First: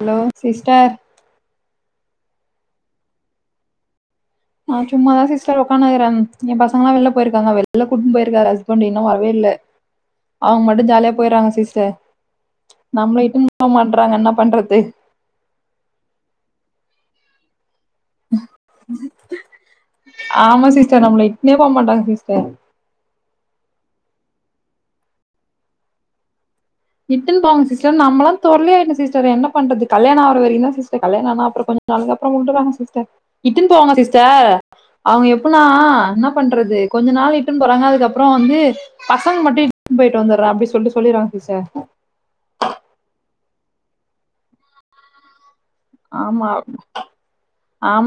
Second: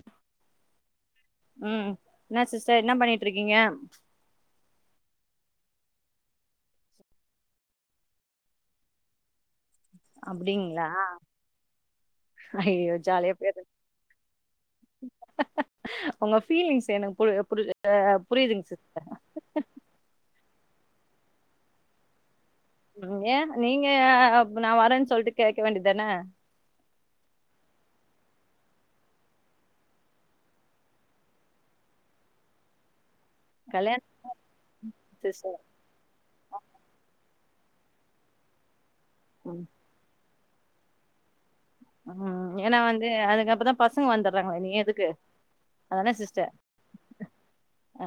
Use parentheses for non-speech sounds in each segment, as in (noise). Hello sister ம் என்ன sister என்ன பண்ணிட்டு இருக்கீங்க நா சும்மாதான் சிஸ்டர் உக்காந்து இருக்கிறே என் பசங்கலெல்லா வெளில போயிருக்காங்கா வெளில கூட்டு போயிருக்காரு ஹஸ்பண்டு இன்னு வரவேயில்லே அவங்க மட்டு அப்டிங்களா ஜாலியா போயறாங்க சிஸடர் ஐயோ நம்மள ஜாலியா இட்டும் போயிரு போகமாட்றாங்க என்ன பண்றது உங்க பீலிங்ஸ் எனக்கு புரியுதுங்க சிஸ்டர் ஆமா சிஸ்டர் நம்மள இட்டூனோ போகமாட்டாங்க சிஸ்டர் ஏ நீங்க நா வரேன்னு சொல்ட்டு கேட்க வேண்டியதானே இட்டுன்னு போங்க சிஸ்டர் நம்மல்லா தொல்லய என்ன சிஸ்டர் என்ன பண்றது கல்யாண அவுர வரைக்கு தா சிஸ்டர் கல்யாண ஆனா அப்புறோ கொஞ்சோ அதுகப்பறோ உட்டுறாங்க சிஸ்டர் இட்டுன்னு போவாங்க கல்யாண சிஸ்டர் அவங்க சிஸ்டர் எப்டினா என்ன பண்றது கொஞ்ச நாள் இட்டுன்னு போறாங்க அதுக்கப்பறோ வந்து பசங்க மட்டு ம் இட்டுன் போயிட்டு வந்துடுறே அப்டி சொல்லி சொல்லிடுறாங்க சிஸ்டர் ம் ஏன்னா வந்து அதுக்கப்பறோ தா பசங்க வந்துடுறாங்களே நீ எதுக்கு அதான ஆமா சிஸ்டர்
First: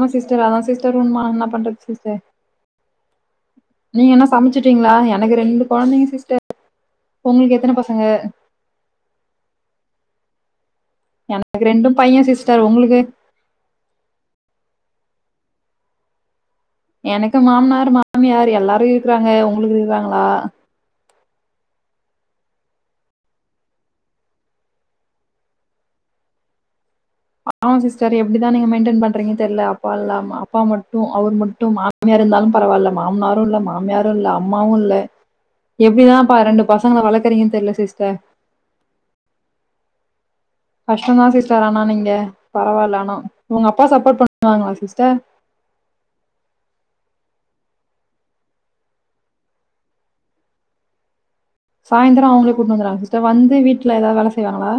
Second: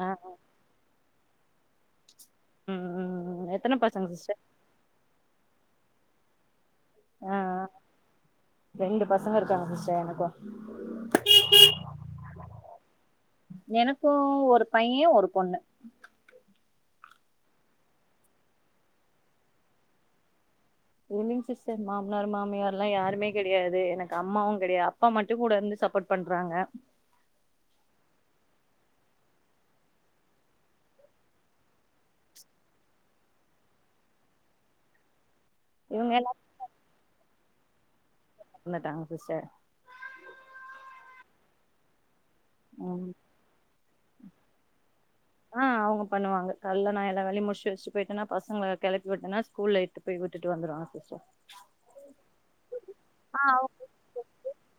ஆ சிஸ்டர் அதா சிஸ்டர் உண்மை என்ன பண்றது சிஸ்டர் ம் ம் எத்தனை பசங்க சிஸ்டர் சுட்டீங்களா எனக்கு ரெண்டு குழந்தைங்க சிஸ்டர் ஆ உங்களுக்கு எத்தனை பசங்க ரெண்டு பசங்க இருக்காங்க சிஸ்டர் எனக்கு எனக்கு ரெண்டும் பையன் சிஸ்டர் உங்களுக்கு எனக்கு ஒரு பையன் ஒரு பொண்ணு எனக்கு மாமனார் மாமியார் எல்லாரு இருக்குறாங்க உங்களுக்கு இருக்காங்களா இல்லைங்க சிஸ்டர் மாமனார் மாமியார்ல்லா யாருமே கிடையாது எனக்கு அம்மாவு கிடையாது அப்பா மட்டும் கூட இருந்து சப்போர்ட் பண்றாங்க பாவம் சிஸ்டர் எப்டிதான் நீங்க மெயின்டென் பண்றீங்கன்னு தெரில அப்பா இல்ல அப்பா மட்டும் அவர் மட்டும் மாமியா இருந்தாலு பரவாயில்ல மாமனாரும் இல்ல மாமியாரும் இல்ல அம்மாவும் இல்ல இவங்க எப்டிதான்ப்பா ரெண்டு பசங்களை வளர்குறீங்கன்னு தெரியல சிஸ்டர் (inaudible) கஷ்ட தா சிஸ்டர் ஆனா நீங்க பரவாயில்ல ம் ஆனா உங்க அப்பா சப்போர்ட் பண்ணுவாங்களா சிஸ்டர் ஆ அவங்க பண்ணுவாங்க காலைல நா எல்லா வேலையு முடிச்சு வச்சு போயிட்டோனா பசங்கள கிளப்பி விட்டனா ஸ்கூல்ல இட்டுன் போய் விட்டுடு வந்துருவாங்க சிஸ்டர் சாயந்தர அவங்களே கூடிட்டு வந்துறாங்க சி்ஸ்டர் வந்து வீட்டுல ஏதாது வேலை செய்வாங்களா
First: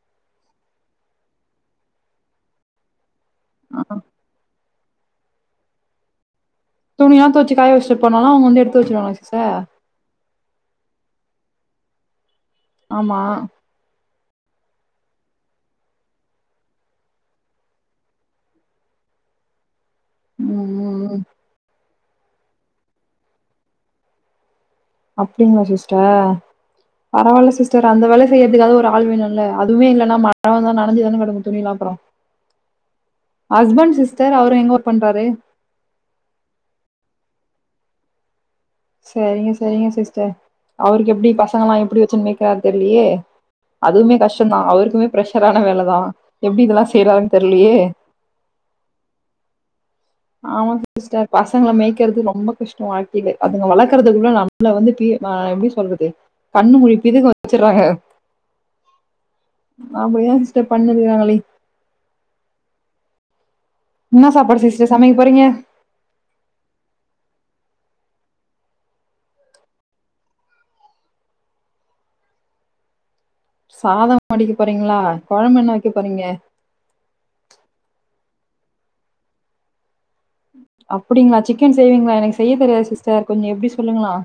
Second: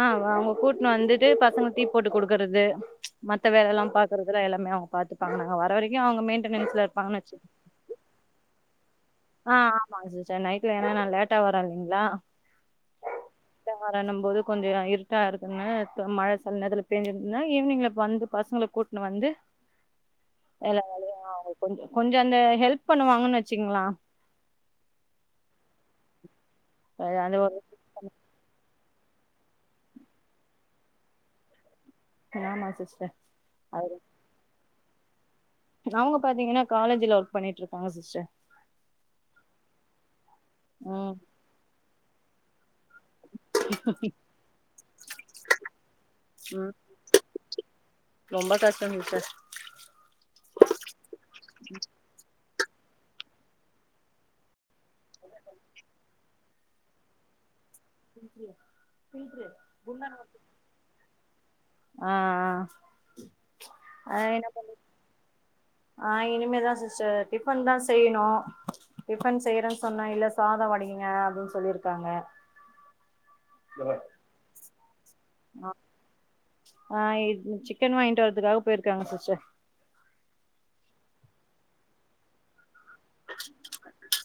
ஆ அவங்க கூட்டுன்னு வந்துட்டு பசங்க டீ போட்டு கொடுக்குறது மத்த வேலை எல்லாம் பாக்குறதுல எல்லாமே அவங்க பா்த்தத்துப்பாங்க நாங்க வர வரைக்கும் அவங்க மெயின்டனன்ஸ்ல இருப்பாங்கன்னு துணியெல்லாம் வச்சு துவைச்சு காய வச்சுட்டு போனாலும் அவங்க வந்து எடுத்து வச்சுக்குவாங்க ஆஹ் ஆமா சிஸ்டர் நைட்ல என்னா லேட்டா வரேன் இல்லைங்களா ஆமா வரனும் போது கொஞ்சம் இருட்டா இருக்குன்னு மழை சில நேரத்துல பெஞ்சு இருந்துச்சுன்னா ஈவினிங் இங்க வந்து பசங்களை கூட்ட இங்க வந்து (unintelligible) இல்ல ம் அது ம் அவங்க கொஞ்சம் அந்த கொஞ்சம் அந்த ஹெல்ப் பண்ணுவாங்கன்னு வச்சீங்கோங்களேன் அப்டிங்களா சிஸ்டர் அது பரவாயில்ல ஒரு சிஸ்டர் அந்த வேலை செய்யறதுக்காக ஒரு ஆள் வேணும்ல அதுவே இல்லைன்னா மழை வந்தா நெனஞ்சு தானே கெடக்கும் துணிலாம் அப்பறம் ஆமா சிஸ்டர் அவ சிஸ்டர் அவரு எங்க ஒர்க் பண்றாரு அவங்க பாத்தீங்கன்னா காலேஜ்ல ஒர்க் பண்ணிட்டு இருக்காங்க சிஸ்டர் செரிங்க செரிங்க சிஸ்டர் அவருக்கு ம் எப்படி பசங்கல்லாம் எப்படி வச்சுன்னு மேய்க்கறாருன்னு தெரியலயே அதுவுமே கஷ்டம் தான் அவருக்குமே பிரஷரான வேலைதான் எப்படி ம் இதெல்லாம் செய்யறாருன்னு தெரியலையே ரொம்ப கஷ்டம் சிஸ்டர் ஆமா சிஸ்டர் பசங்களை மேய்க்கறது ரொம்ப கஷ்டம் வாழ்க்கையிலே அதுங்கள வளக்குறதுக்குள்ள ல வந்து ப எப்படி சொல்றது கண்ணு முழிப்பிதுங்க வச்சடுறாங்க அப்டியா பில்டரு குண்டான பண்ணிருவாங்களே ஆஹ் ஆஹ் என்ன சாப்பாடு சிஸ்டர் சமைக்க போறீங்க ஆஹ் இனிமேதான் சிஸ்டர் டிஃபன் தான் செய்யணும் டிபன் செய்யறேன்னு சொன்னேன் இல்ல சாதம் வடிங்க அப்படின்னு சொல்லியிருக்காங்க சாதம் அடிக்க போறீங்களா கொழம்பு என்ன வைக்க போறீங்க ஆஹ் சிக்கன் வாங்கிட்டு வரதுக்காக போயிருக்காங்க சிஸ்டர் அப்படிங்களா சிக்கன் செய்வீங்களா எனக்கு செய்ய தெரியாது சிஸ்டர் கொஞ்சம் எப்படி சொல்லுங்களேன்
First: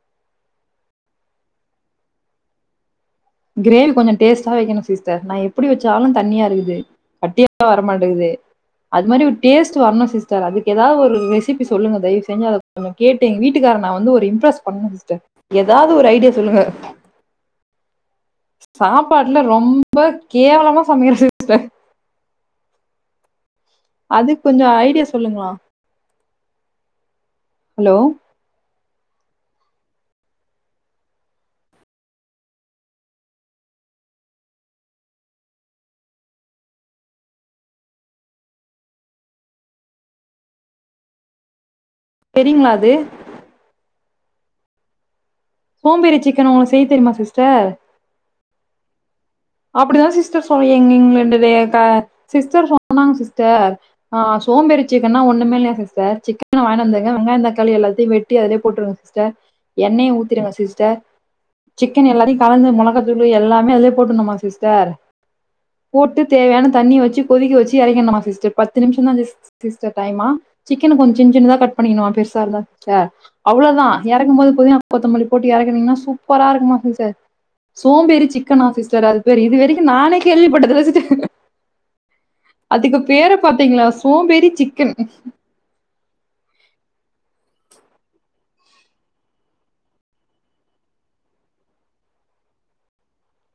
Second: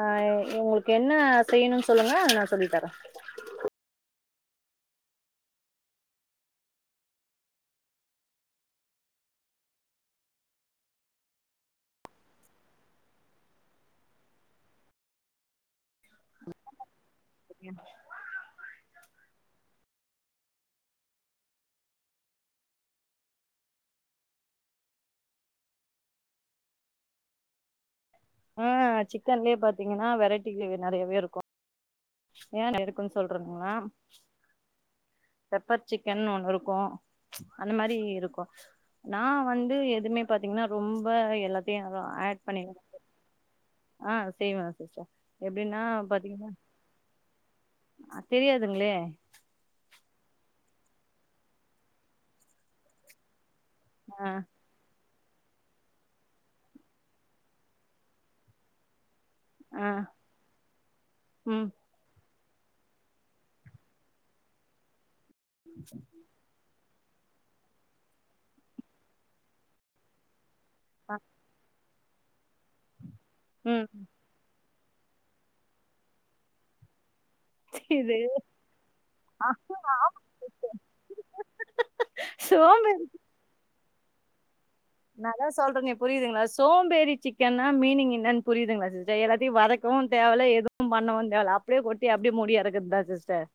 ஆஹ் உங்களுக்கு என்ன செய்யணும்னு சொல்லுங்க நான் சொல்லி தரேன் கிரேவி கொஞ்சம் டேஸ்ட்டா வைக்கணும் சிஸ்டர் நான் எப்படி வச்சாலும் தனியா இருக்குது கட்டியல்லாம் வரமாட்டேங்குது அது மாதிரி ஒரு டேஸ்ட் வரணும் சிஸ்டர் அதுக்கு எதாவது ஒரு ரெசிபி சொல்லுங்க தயவு செஞ்சு அது இத கேட்டு எங்க வீட்டுக்கார நான் வந்து ஒரு இம்ப்ரஸ் பண்ணணும் சிஸ்டர் ஏதாவது ஒரு ஐடியா சொல்லுங்க அப்டியா சாப்பாட்டுல ரொம்ப கேவலமா சமைக்றேன் சிஸ்டர் அதுக்கு கொஞ்சம் ஐடியா சொல்லுங்களேன் ஹலோ ஆஹ் சிக்கன்லேயே பாத்தீங்கன்னா வெரைட்டி கிரேவி நிறையாவே இருக்கும் ஏன் எதுக்குன்னு சொல்றேனா பெப்பர் சிக்கன்னு ஒண்ணு இருக்கும் அந்த மாதிரி இருக்கும் நான் வந்து எதுவுமே பாத்தீங்கன்னா ரொம்ப எல்லாத்தையும் ஆட் பண்ண செரிங்களா அது ஆஹ் செய்வேன் சிஸ்டர் எப்டின்னா சோம் பேறி சிக்கன் உங்களுக்கு செய்ய தெரியுமா சிஸ்டர் அ தெரியாதுங்களே அப்படிதான் சிஸ்டர் சொ எங்க சிஸ்டர் சொன்னாங்க சிஸ்டர் ஆ ஆஹ் சோம்பேறி சிக்கனா ஒண்ணுமே இல்ல சிஸ்டர் சிக்கன் வாங்கினு வந்துருங்க வெங்காய தக்காள எல்லாத்தையும் வெட்டி அதுலயே போட்டுருங்க சி்ஸ்டர் ஆ எண்ணய ஊத்திருங்க சிஸ்டர் ம் சிக்கன் எல்லாத்தயும் கலந்து முளக தூளு எல்லாமே அதல போட்டுடனுமாம் சிஸ்டர் போட்டு தேவையான தண்ணியை வச்சு கொதிக்க வச்சு இறக்கணுமா சிஸ்டர் பத்து நிமிஷம் தான் சிஸ்டர் டைமா சிக்கன ஆ கொஞ்சம் சின் சின்னதா கட் பண்ணிக்கணமா பெருசா இருந்தா சிஸ்டர் ம் அவ்வளோதான் இறக்கும் போது பொதினா கொத்தமல்லி போட்டு இறக்குனீங்கன்னா சூப்பரா இருக்குமா சிஸ்டர் இது சோம்பேறி சிக்கன் ஆ சிஸ்டர் அது பேரு இது வரைக்கும் நானே கேள்விப்பட்டது இல்ல அதுக்கு சோம்பேறி பேர் பேற பாத்தீங்களா சோம்பெரி சிக்கன் நாதான் சொல்றேனே புரியுதுங்களா சோம்பேரி சிக்கனா மீனிங் என்னு புரியுதுங்களா சிஸ்டர் எல்லாத்தையும் வதக்கவும் தேவல எதுவும் பண்ணவும் தேவல்ல அப்படியே கொட்டி அப்படி முடியெறக்கறது தான் சிஸ்டர்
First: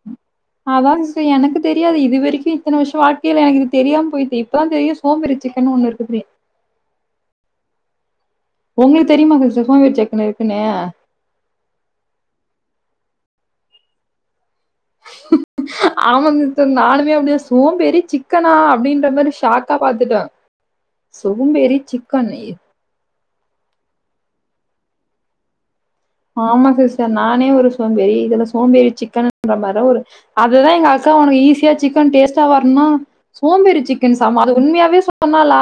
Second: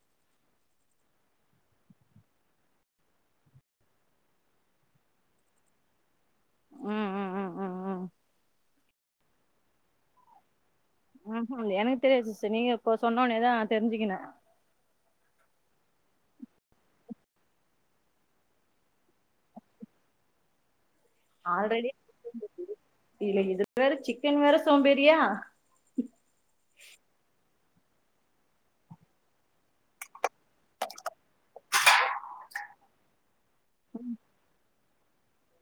அதான் சிஸ்டர் எனக்கு தெரியாது இது வரைக்கும் இத்தனை வருஷம் வாழ்க்கையில எனக்கு இது தெரியாம போயிடு இப்பதான் தெரியும் சோம்பரி சிக்கன்னு ஒன்னு இருக்குன்னு ம் ம் ம் ம் ம் உங்களுக்கு தெரியுமா சிஸ்டர் சோம்பேறி சிக்கனு இருக்குன்னு ம்ஹுஎனக்கு தெரியது சிஸ்டர் நீங்க சொன்னோனேதான் தெரிஞ்சுகின்னேன் ஆமா நானுமே அப்படியா சோம்பேறி சிக்கனா அப்படின்ற மாதிரி ஷாக்கா பாத்துட்டேன் சோம்பேறி சிக்கன் இதுல இது வேற சிக்கன் வேற சோம்பேரியா ஆமா சிஸ்டர் நானே ஒரு சோம்பேறி இதுல சோம்பேறி சிக்கன்ற மாதிர ஒரு அதுதான் எங்க அக்கா உனக்கு ஈஸியா சிக் கன் டேஸ்ட்டா வரும் சோம்பேறி சிக்கன் சம அது உண்மையாவே சொன்னாலா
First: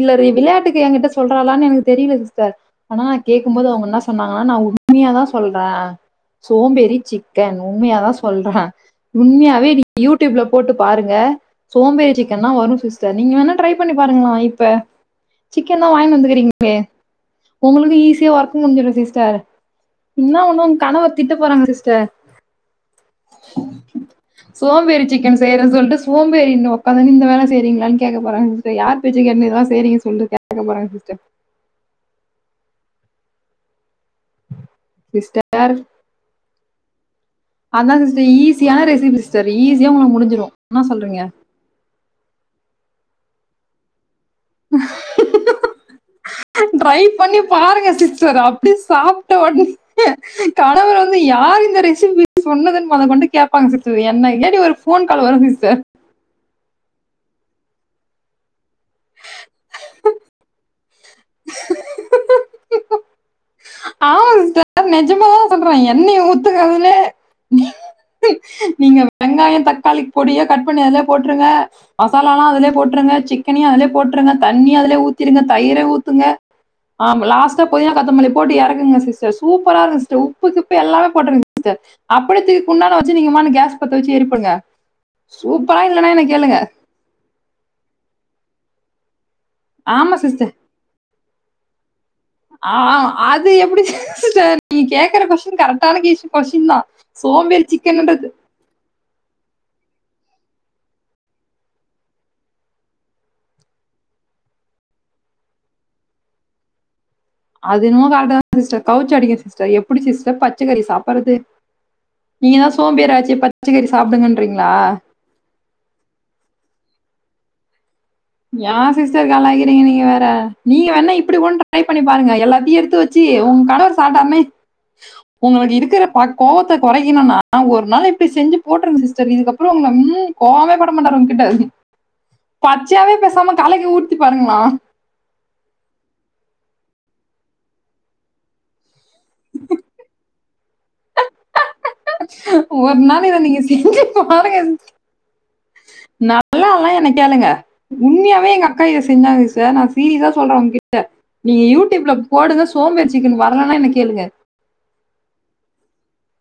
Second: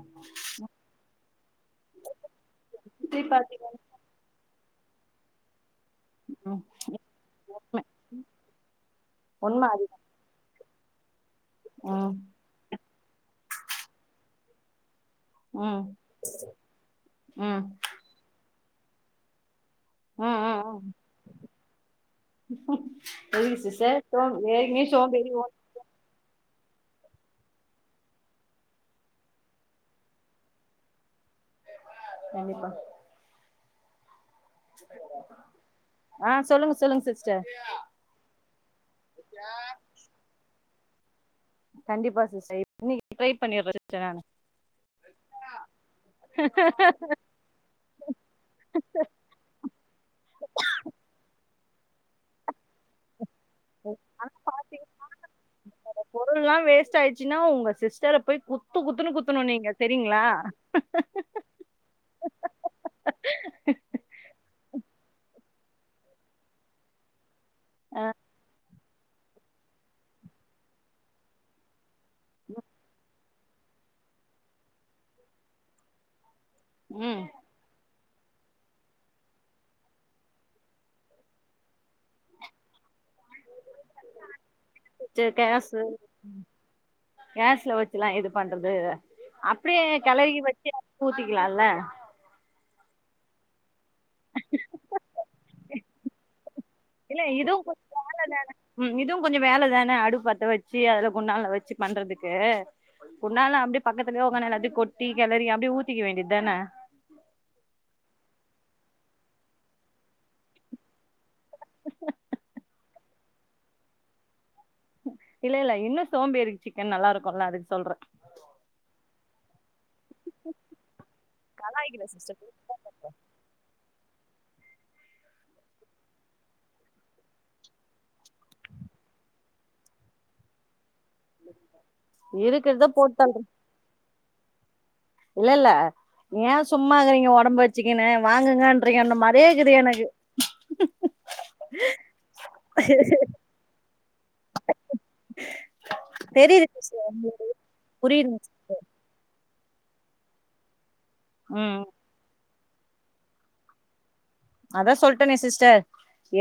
இல்ல இ விளையாட்டுக்கு எங்கிட்ட சொல்றாளான்னு எனக்கு தெரியல சிஸ்டர் ஆனா இப்டி நான் கேக்கும் போது பாத்தீங்கன்னா அவங்க என்னா சொன்னாங்கன்னா நா உண்மையாதான் சொல்றேன் சோம்பேறி சிக்கன் உண்ம உண்மையாதான் சொல்றேன் உண்ம உண்மையாவே நீ அது யூட் யூப்ல போட்டு பாருங்க சோம்பேறி ம் சிக்கன் தா வரும் சிஸ்டர் நீங்க வேணா ட்ரை பண்ணி பாருங்களேன் இப்ப சிக்கன் ம் தான் வாங்கினு வந்துக்கறீங்களே ம் உங்களுளுக்கு ஈஸியா ஒர்க்க முடிஞ்சடு சிஸ்டர் ம் இன்ன ஒண்ணு உங்க ம் கணவர் திட்ட போறாங்க சிஸ்டர் ம் எதுக்கு சிஸ்டர் சோ ஏற்கனவே சோம்பேறி சிக்கன் ஓ செய்றேன்னு சொல்லிட்டு சோம்பேறினு உட்காந்துன்னு இந்த வேல செய்றீங்களான்னு கேட்க போறாங்க சி்ஸ்டர் யார் பேச்ச கேட்டுன்னு இதெல்லாம் செய்றேன்னு கேட்க போறாங்க சிஸ்டர் கண்டிப்பா சிஸ்டர் ஆ சொல்லுங்க சொல்லுங்க சிஸ்டர் அதான் சிஸ்டர் ஈசியான ரெசிபி சிஸ்டர் ஈஸியா உங்களுக்கு முடிஞ்சுரும் என்ன சொல்றீங்க கண்டிப்பா சிஸ்டர் இன்னைக்கு ட்ரை பண்ணிடுறேன் சிஸ்டர் நானு ட்ரை பண்ணி பாருங்க சிஸ்டர் அப்படி சாப்ப கணவர் வந்து யார் இந்த ரெசிபி சொன்னதுன்னு மொத கொண்டு கேப்பாங்க சிஸ்டர் என்ன டி ஒரு போன் கால் வரும் சிஸ்டர் பொருள்ல்லாம் வேஸ்ட் ஆயிடுச்சுன்னா உங்க சிஸ்டரை போய் குத்து குத்துன்னு குத்துணும் நீங்க சரிங்களா ஆமா சிஸ்டர் நெஜமதான் சொல்றேன் என்ன ஊத்துங்க அதுல ஆ நீங்க வெங்காயம் தக்காளிக்கு பொடிய கட் பண்ணி அதுலயே போட்டுருங்க மசாலாலாம் அதுலயே போட்டுருங்க சிக் கட் பண்ணி அதுலயே போட்டுறுங்க தண்ணி அதுலயே ஊத்திருங்க தயிர ஊத்துங்க ம் லாஸ்டா பொதினா கொத்தமல்லி போட்டு இறக்குங்க சிஸ்டர் சூப்பரா இருக்கும் சி்ஸ்டர் உப்புகிப்பு எல்லாமே போட்டிருங்க சிஸ்டர் அப்படியே திருப்பி குண்டான வச்சு நீங்கமானனு கேஸ் பத்த வச்சு ஏரிப்படுங்க சரி கேஸு சூப்பரா இல்லன்னா என்ன கேளுங்க கேஸ்ல வச்சுலா இது பண்றது அப்டியே ஆமா கிளக சிஸ்டர். வச்சு ஊத்திக்கலாம்ல ஆ அது எப்டி நீ கேக்கற கொஸ்டின் கரக்டான கேஷ கொஸ்டின் தா இல்ல இதுவு சோம்பேறி சிக்கன்றது ம் இதுவு கொஞ்ச வேலைதானே அடுபு பத்த வச்சு அதுல குண்டாலல வச்சு பண்றதுக்கு உன்னாலு அப்டியே பக்கத்துலயே உக்காந்து நல்ல அப்டியேகொட்டி கிளறி அப்படியே ஊத்திக்க வேண்டியது தானே அதுன கான் சிஸ்டர் கவுச்சடிக்கும் சிஸ்டர் எப்டி சிஸ்டர்பத் பச்சக்கறி சாப்படுறது நீங்க தான் சோம்பேரா ஆச்சி பச்சைக்கறி சாப்பிடுங்கன்றீங்களா இல்ல இல்ல இன்னும் சோம்பேரி சிக்கன் நல்லா இருக்கும்ல்ல அதுக்கு சொல்றே ஏ சிஸ்டர் கலாக்கிறிங்க நீங்க வேற நீங்க வேணா இப்டி ஒரு ட்ரை நல்லா பண்ணி ஆயிக்குதா பாருங்க சிஸ்டர் எல்லாத்தையு எடுத்துவச்சு வச்சி உங்க கணவர் சாட்டார்னே உங்களுக்கு இருக்கிற பத் கோபத்த குறைக்கணும்னா ந இப்படி செஞ்ச போட்டுருங்க சிஸ்டர் இதுக்கு அப்புற உங்க முழு கோபமு இருக்கறத சேரி போட்டு பேசாம களைக்கி ஊத்தி பாருங்களாம் இல்லல்ல ஏ சும்மாக்குறீங்க உடம்பு வச்சுக்கன்னு வாங்குங்கன்றீங்க அந்த மாறே இருக்குது எனக்கு (inaudible) ஒரு நாள் இத நீங்க செஞ்சு பாருங்க நல்லா தெரியுது எல்லா நெனைக்காதீங்க புரியுது உண்மையாவே எங்க கையு செஞ்சாங்க சார் நா சீரிஸா சொல்றே உங்க கிட்ட நீங்க ம் யூடியூப்ல போடுங்க சோம்பேறி சிக்கன் வரலன்னா என்ன கேளுங்க அதா சொல்லிட்டேனே சிஸ்டர்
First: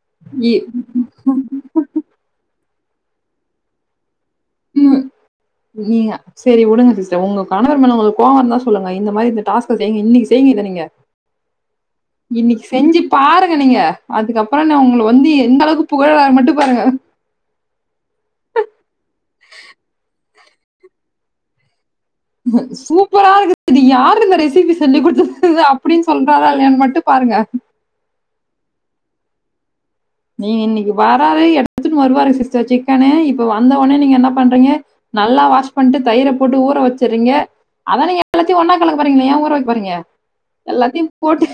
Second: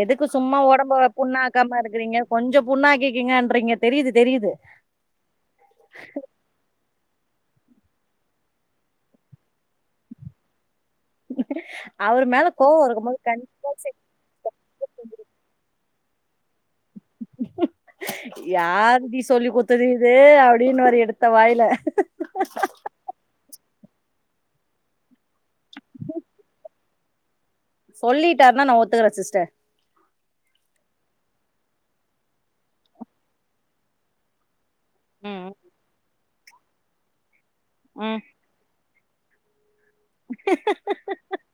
எதுக்கு இ சும்மா உடம்ப புண்ணாக்கமா இருக்கறீங்க கொஞ்சம் புண்ணா ஆக்கிக்கீன்றீங்க தெரியுது தெரியுது ம் புரியல சரி விடுங்க சிஸ்டர் உங்க கணவர் மேல உளுக்கு கோவம் தா சொல்லுங்க இந்த மாரி இந்த டாஸ்க செய்ங்க இன்னைக்கு செய்ங்க இதை நீங்க அவர் மேல கோவம் இருக்கும்போது கண்டிப்பா அதுக்கப்புற நா உங்கள வந்து எந்த அளவுக்கு புகழ மட்டுபாருங்க யாரு டீ சொல்லி குத்தது இது அப்டின்னு வாரு எடுத்த வாயில (unintelligible) சூப்பரா இருக்கு இது யாரு இந்த ரெசிபி செஞ்சி கொடுத்தது அப்டின்னு சொல்றாரா இல்யாண் மட்டு பாருங்க சொல்லிட்டாருனா நா ஒத்துக்கறே சிஸ்டர் நீங்க இன்னைக்கு வராரு எடுத்துன்னட்டு வருவாரு சிஸ்டர் சிக்கனு இப்ப வந்த உடனே நீங்க என்ன பண்றீங்க நல்லா ம் வாஷ் பண்ணிட்டு தயிரை போட்டு ஊர வச்சுருறீங்க அதா ம் நீங்க எல்லாத்தையு ஒன்னா கலக்க போறீகலே ஏ ஊர வக் பாறங்க எல்லாத்தையு போட்டு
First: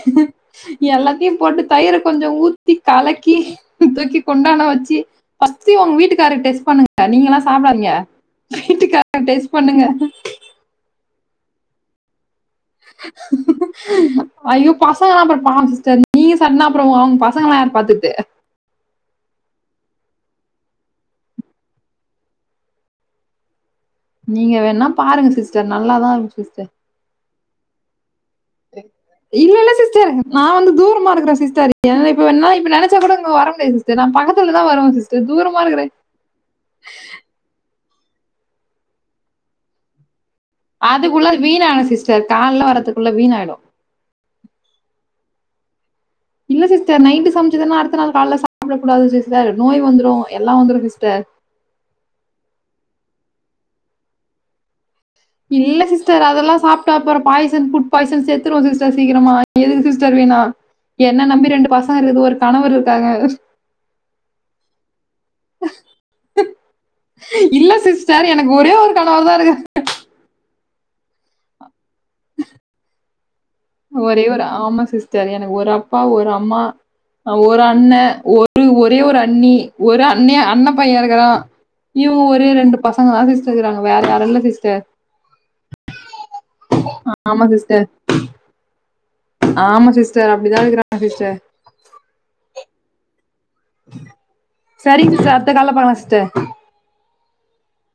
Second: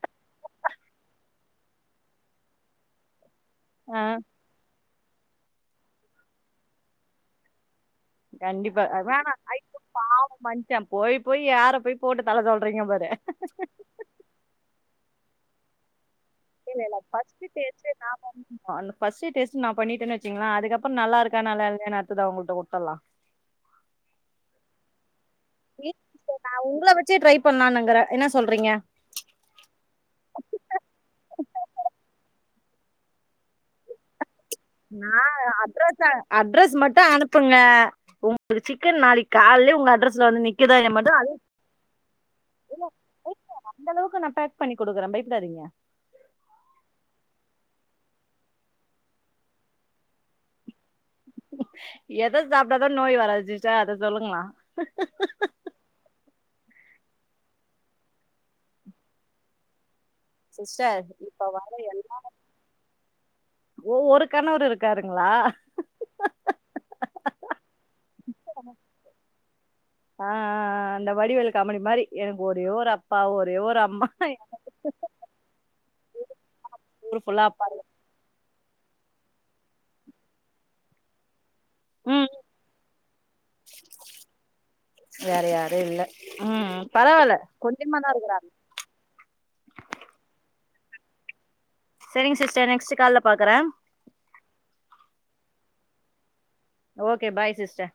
எல்லாத்தையு போட்டு தயிரை கொஞ்ச ஊத்தி கலக்கி ஆ தூக்கி கொண்டானம் வச்சு பர்ஸ்ட் உங்க வீட்டுக்காரரு டெஸ்ட் பண்ணுங்க நீங்கல்லா சாப்பிடாதீங்க கண்டிப்பா வீட்டுக்கரருக்கு டெஸ்ட் பண்ணுங்க ச போய் போய் யார போய் போட்டு தள்ள சொல்ற ஐயோ பசங்கல்லா அப்போ பாவம்சிஸ்டர் நீங்க சாப்னா இல்ல அப்புற இல்ல உங்க ஃபர்ஸ்ட் பசங்க யார் டேஸ்ட்டே நா பாத்துட்டு பண்ணனு ஃபர்ஸ்ட் டேஸ்ட் நா பண்ணிட்டேனா வச்சுக்ங்கலே அதுக்கப்புற நல்லாஇருக்கா நல்லா இல்ல நா அதுக்கப்புற உத்தலா நீங்க வேணா பாருங்க சிஸ் (unintelligible) நா உங்கள வச்சே ட்ரை பண்ணலா என்ன சொல்றீங்க இல்ல இல்ல சிஸ்டர் நா வந்து தூரமா இருக்கிற சிஸ்டர் இப்ப என்னா இப்ப நினைச்சா கூட அங்க வர முடியா சிஸ்டர் நா பக்க அல தா வரும் நா சிஸ்டர் தூரமா இருக்குற அட்ரஸ் அட்ரஸ் மட்டு அனுப்புங்க உங்களுக்கு சிக்கன் நாளைக்கு காலைல உங்க அட்ரஸ்ல வந்து நிக் அதுக்குள்ள வீணாகிடு சிஸ்டர் காலையில வர்ரதுக்குள்ள வீணா ஆயிடு இந்த அளவுக்கு நா பேக் பண்ணி கொடுக்குற பயப்படாதீங்க இல்ல சிஸ்டர் நைட்டு சமைச்சதுன்னா அடுத்த நாள் கால்ல சாப்டக் கூடாது சிஸ்டர் நோய் வந்திரு எல்லா வந்துரு சிஸ்டர் எத சாப்ட்டாதா நோய் வராது சிஸ்டர் அத சொல்லுங்களா இல்ல சிஸ்டர் அதெல்லா சாப்ட அப்றோ பாய்சன் ஃபுட் பாய்ச செத்துருவோ சிஸ்டர் சீக்கிரமா எதுக்கு சிஸ்டர் வீணா சிஸ்டர் என்ன இப்ப நம்பி ரெண்டு வர பசங்க எல் இருக்கு ஒரு கணவர் இருக்காங்க ஓ ஒரு கணவர் இருக்காருங்களா இல்ல சிஸ்டர் எனக்கு ஒரே ஒரு கணவர் தா இருக்காரு ஆ ஆ ஆ ஆ இந்த வடிவேலு காமெடி மாரி எனக்கு ஒரே ஒரு அப்பா ஒரே ஓரு ஒரே ஒரு ஆமா சிஸ்டர் எனக்கு ஒரு அப்பா ஒரு அம்மா ஊர் ஃபுல்லா ஒரு அப்பா இருக்கு. அண்ணே ஒரு ரு ஒரே ஒரு அண்ணி ஒரு அண்ணே அண்ண பைய இருக்குறா இவுங்க ம் ஒரு ரெண்டு பசங்க தா சிஸ்டர் இருக்கிறாங்க வேற யாரு இல்ல சிஸ்டர் வேற யாரு இல்ல ம் பரவால்ல ஆமா சிஸ்டர். கொஞ்சமா தா இருக்குறாங்க ஆமா சிஸ்டர் அப்டிதா இருக்கிறாங்க சிஸ்டர் சேரிங்க சிஸ்டர் நெக்ஸ்ட் கால்ல பாக்குறே செரிங்க சிஸ்டர் அடுத்த கால்ல பாக்கலா சிஸ்டர் ஓகே பாய் சிஸ்டர்